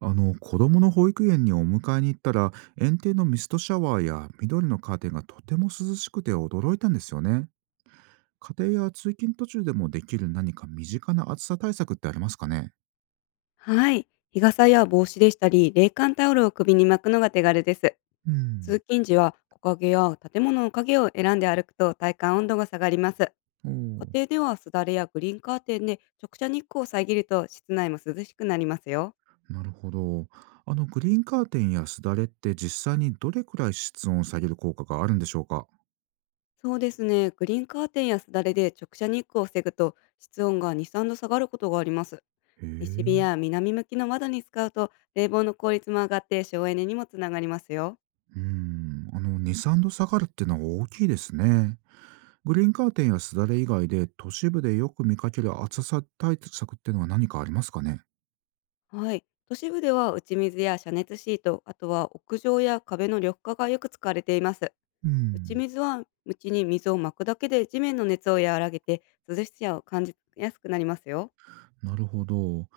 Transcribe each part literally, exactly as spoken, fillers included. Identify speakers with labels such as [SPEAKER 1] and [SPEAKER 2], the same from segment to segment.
[SPEAKER 1] あの子供の保育園にお迎えに行ったら、園庭のミストシャワーや緑のカーテンがとても涼しくて驚いたんですよね。家庭や通勤途中でもできる何か身近な暑さ対策ってありますかね？
[SPEAKER 2] はい。日傘や帽子でしたり、冷感タオルを首に巻くのが手軽です。
[SPEAKER 1] うん。
[SPEAKER 2] 通勤時は木陰や建物の影を選んで歩くと体感温度が下がります。
[SPEAKER 1] おー。
[SPEAKER 2] 家庭ではすだれやグリーンカーテンで直射日光を遮ると室内も涼しくなりますよ。
[SPEAKER 1] なるほど。あのグリーンカーテンやすだれって実際にどれくらい室温を下げる効果があるんでしょうか？
[SPEAKER 2] そうですね。グリーンカーテンやすだれで直射日光を防ぐと室温がに、さんど下がることがあります。
[SPEAKER 1] へ
[SPEAKER 2] 西日
[SPEAKER 1] え。
[SPEAKER 2] や南向きの窓に使うと冷房の効率も上がって省エネにもつながりますよ。
[SPEAKER 1] うーん、あの、に、さんど下がるっていうのは大きいですね。グリーンカーテンやすだれ以外で、都市部でよく見かける暑さ対策っていうのは何かありますかね？
[SPEAKER 2] はい。都市部では打ち水や遮熱シート、あとは屋上や壁の緑化がよく使われています。
[SPEAKER 1] うー
[SPEAKER 2] 打ち
[SPEAKER 1] ん、
[SPEAKER 2] 水はちに水をまくだけで地面の熱を和らげて、涼しさを感じやすくなりますよ。
[SPEAKER 1] なるほど。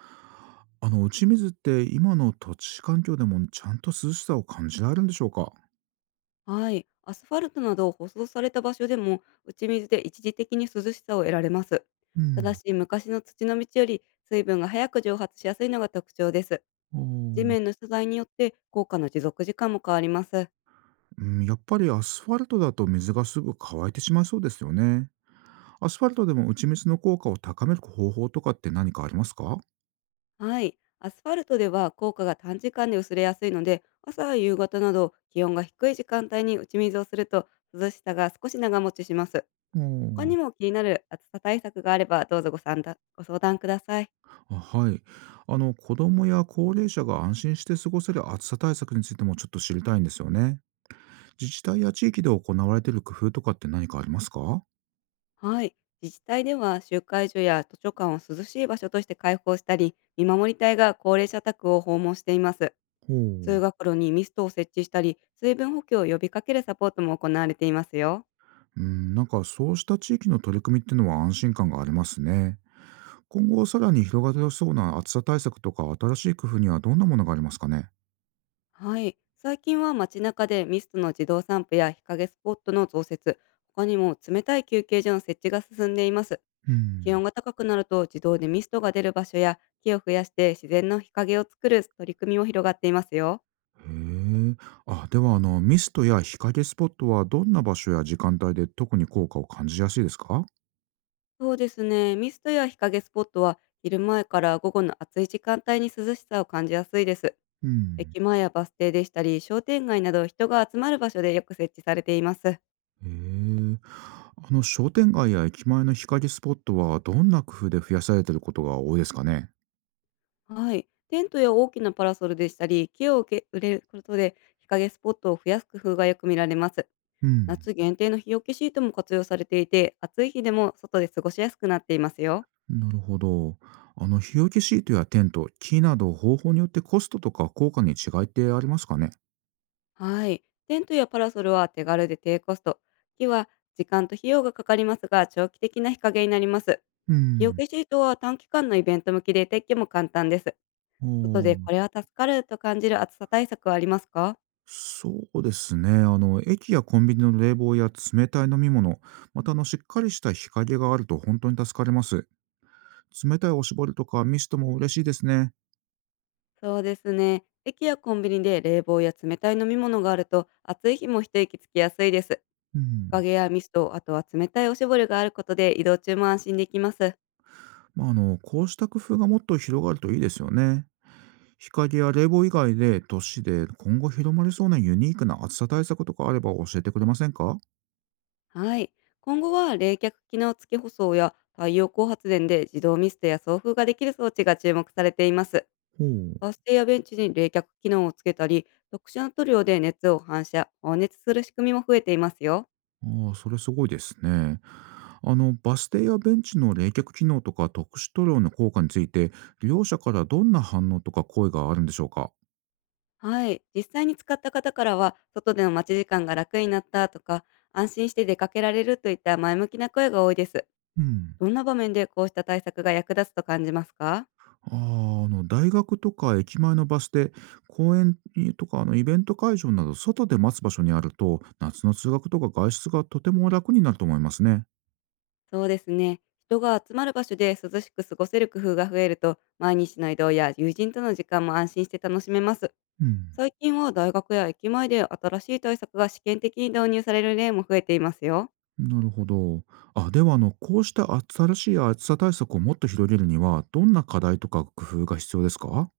[SPEAKER 1] あの、打ち水って今の土地環境でもちゃんと涼しさを感じられるんでしょうか？
[SPEAKER 2] はい。アスファルトなど舗装された場所でも打ち水で一時的に涼しさを得られます。
[SPEAKER 1] う
[SPEAKER 2] ただ
[SPEAKER 1] ん。
[SPEAKER 2] し、昔の土の道より水分が早く蒸発しやすいのが特徴です。
[SPEAKER 1] お
[SPEAKER 2] 地面
[SPEAKER 1] ー。
[SPEAKER 2] の素材によって効果の持続時間も変わります。
[SPEAKER 1] うん、やっぱりアスファルトだと水がすぐ乾いてしまいそうですよね。アスファルトでも打ち水の効果を高める方法とかって何かありますか？
[SPEAKER 2] はい。アスファルトでは効果が短時間で薄れやすいので、朝や夕方など気温が低い時間帯に打ち水をすると涼しさが少し長持ちします。
[SPEAKER 1] お
[SPEAKER 2] 他
[SPEAKER 1] ー。
[SPEAKER 2] にも気になる暑さ対策があれば、どうぞご参加ご相談ください。
[SPEAKER 1] あ、はい。あの子供や高齢者が安心して過ごせる暑さ対策についてもちょっと知りたいんですよね。自治体や地域で行われている工夫とかって何かありますか？ほ
[SPEAKER 2] はい。自治体では集会所や図書館を涼しい場所として開放したり、見守り隊が高齢者宅を訪問しています。
[SPEAKER 1] う。
[SPEAKER 2] 通学路にミストを設置したり、水分補給を呼びかけるサポートも行われていますよ。
[SPEAKER 1] うん、なんかそうした地域の取り組みっていうのは安心感がありますね。今後さらに広がりそうな暑さ対策とか新しい工夫にはどんなものがありますかね？
[SPEAKER 2] はい。最近は街中でミストの自動散布や日陰スポットの増設、他にも冷たい休憩所の設置が進んでいます。
[SPEAKER 1] う
[SPEAKER 2] 気
[SPEAKER 1] ん。
[SPEAKER 2] 温が高くなると自動でミストが出る場所や、木を増やして自然の日陰を作る取り組みも広がっていますよ。
[SPEAKER 1] へえ。あ、ではあのミストや日陰スポットはどんな場所や時間帯で特に効果を感じやすいですか？
[SPEAKER 2] そうですね。ミストや日陰スポットは昼前から午後の暑い時間帯に涼しさを感じやすいです。
[SPEAKER 1] うん。
[SPEAKER 2] 駅前やバス停でしたり、商店街など人が集まる場所でよく設置されています。
[SPEAKER 1] へえ。あの商店街や駅前の日陰スポットはどんな工夫で増やされてることが多いですかね？
[SPEAKER 2] はい。テントや大きなパラソルでしたり、木を受け売れることで日陰スポットを増やす工夫がよく見られます。
[SPEAKER 1] うん、
[SPEAKER 2] 夏限定の日よけシートも活用されていて、暑い日でも外で過ごしやすくなっていますよ。
[SPEAKER 1] なるほど。あの日よけシートやテント、木など方法によってコストとか効果に違いってありますかね？
[SPEAKER 2] はい。テントやパラソルは手軽で低コスト。木は時間と費用がかかりますが、長期的な日陰になります。
[SPEAKER 1] う
[SPEAKER 2] 日よ
[SPEAKER 1] ん。
[SPEAKER 2] けシートは短期間のイベント向きで撤去も簡単です。
[SPEAKER 1] お
[SPEAKER 2] 外で
[SPEAKER 1] お、
[SPEAKER 2] これは助かると感じる暑さ対策はありますか？
[SPEAKER 1] そうですね。あの駅やコンビニの冷房や冷たい飲み物、またあのしっかりした日陰があると本当に助かります。冷たいおしぼりとかミストも嬉しいですね。
[SPEAKER 2] そうですね。駅やコンビニで冷房や冷たい飲み物があると、暑い日も一息つきやすいです。
[SPEAKER 1] う
[SPEAKER 2] 日
[SPEAKER 1] ん。
[SPEAKER 2] 陰やミスト、あとは冷たいおしぼりがあることで移動中も安心できます。
[SPEAKER 1] まあ、あの、こうした工夫がもっと広がるといいですよね。日陰や冷房以外で都市で今後広まりそうなユニークな暑さ対策とかあれば教えてくれませんか？
[SPEAKER 2] はい。今後は冷却機能付き舗装や太陽光発電で自動ミストや送風ができる装置が注目されています。
[SPEAKER 1] ほう。
[SPEAKER 2] バス停やベンチに冷却機能をつけたり、特殊な塗料で熱を反射、放熱する仕組みも増えていますよ。
[SPEAKER 1] ああ、それすごいですね。あの、バス停やベンチの冷却機能とか特殊塗料の効果について、利用者からどんな反応とか声があるんでしょうか？
[SPEAKER 2] はい、実際に使った方からは、外での待ち時間が楽になったとか、安心して出かけられるといった前向きな声が多いです。
[SPEAKER 1] うん。
[SPEAKER 2] どんな場面でこうした対策が役立つと感じますか？
[SPEAKER 1] ああ、あの、大学とか駅前のバス停、公園とかあのイベント会場など、外で待つ場所にあると、夏の通学とか外出がとても楽になると思いますね。
[SPEAKER 2] そうですね。人が集まる場所で涼しく過ごせる工夫が増えると、毎日の移動や友人との時間も安心して楽しめます。
[SPEAKER 1] うん。
[SPEAKER 2] 最近は大学や駅前で新しい対策が試験的に導入される例も増えていますよ。
[SPEAKER 1] なるほど。あ、では、あの、こうした新しい暑さ対策をもっと広げるには、どんな課題とか工夫が必要ですか？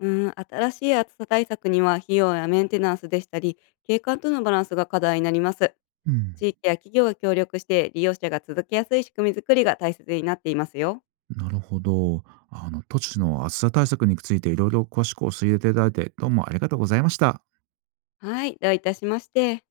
[SPEAKER 2] うん、新しい暑さ対策には費用やメンテナンスでしたり、景観とのバランスが課題になります。
[SPEAKER 1] うん。
[SPEAKER 2] 地域や企業が協力して利用者が続けやすい仕組みづくりが大切になっていますよ。
[SPEAKER 1] なるほど。あの、都市の暑さ対策についていろいろ詳しく教えていただいて、どうもありがとうございました。
[SPEAKER 2] はい、どういたしまして。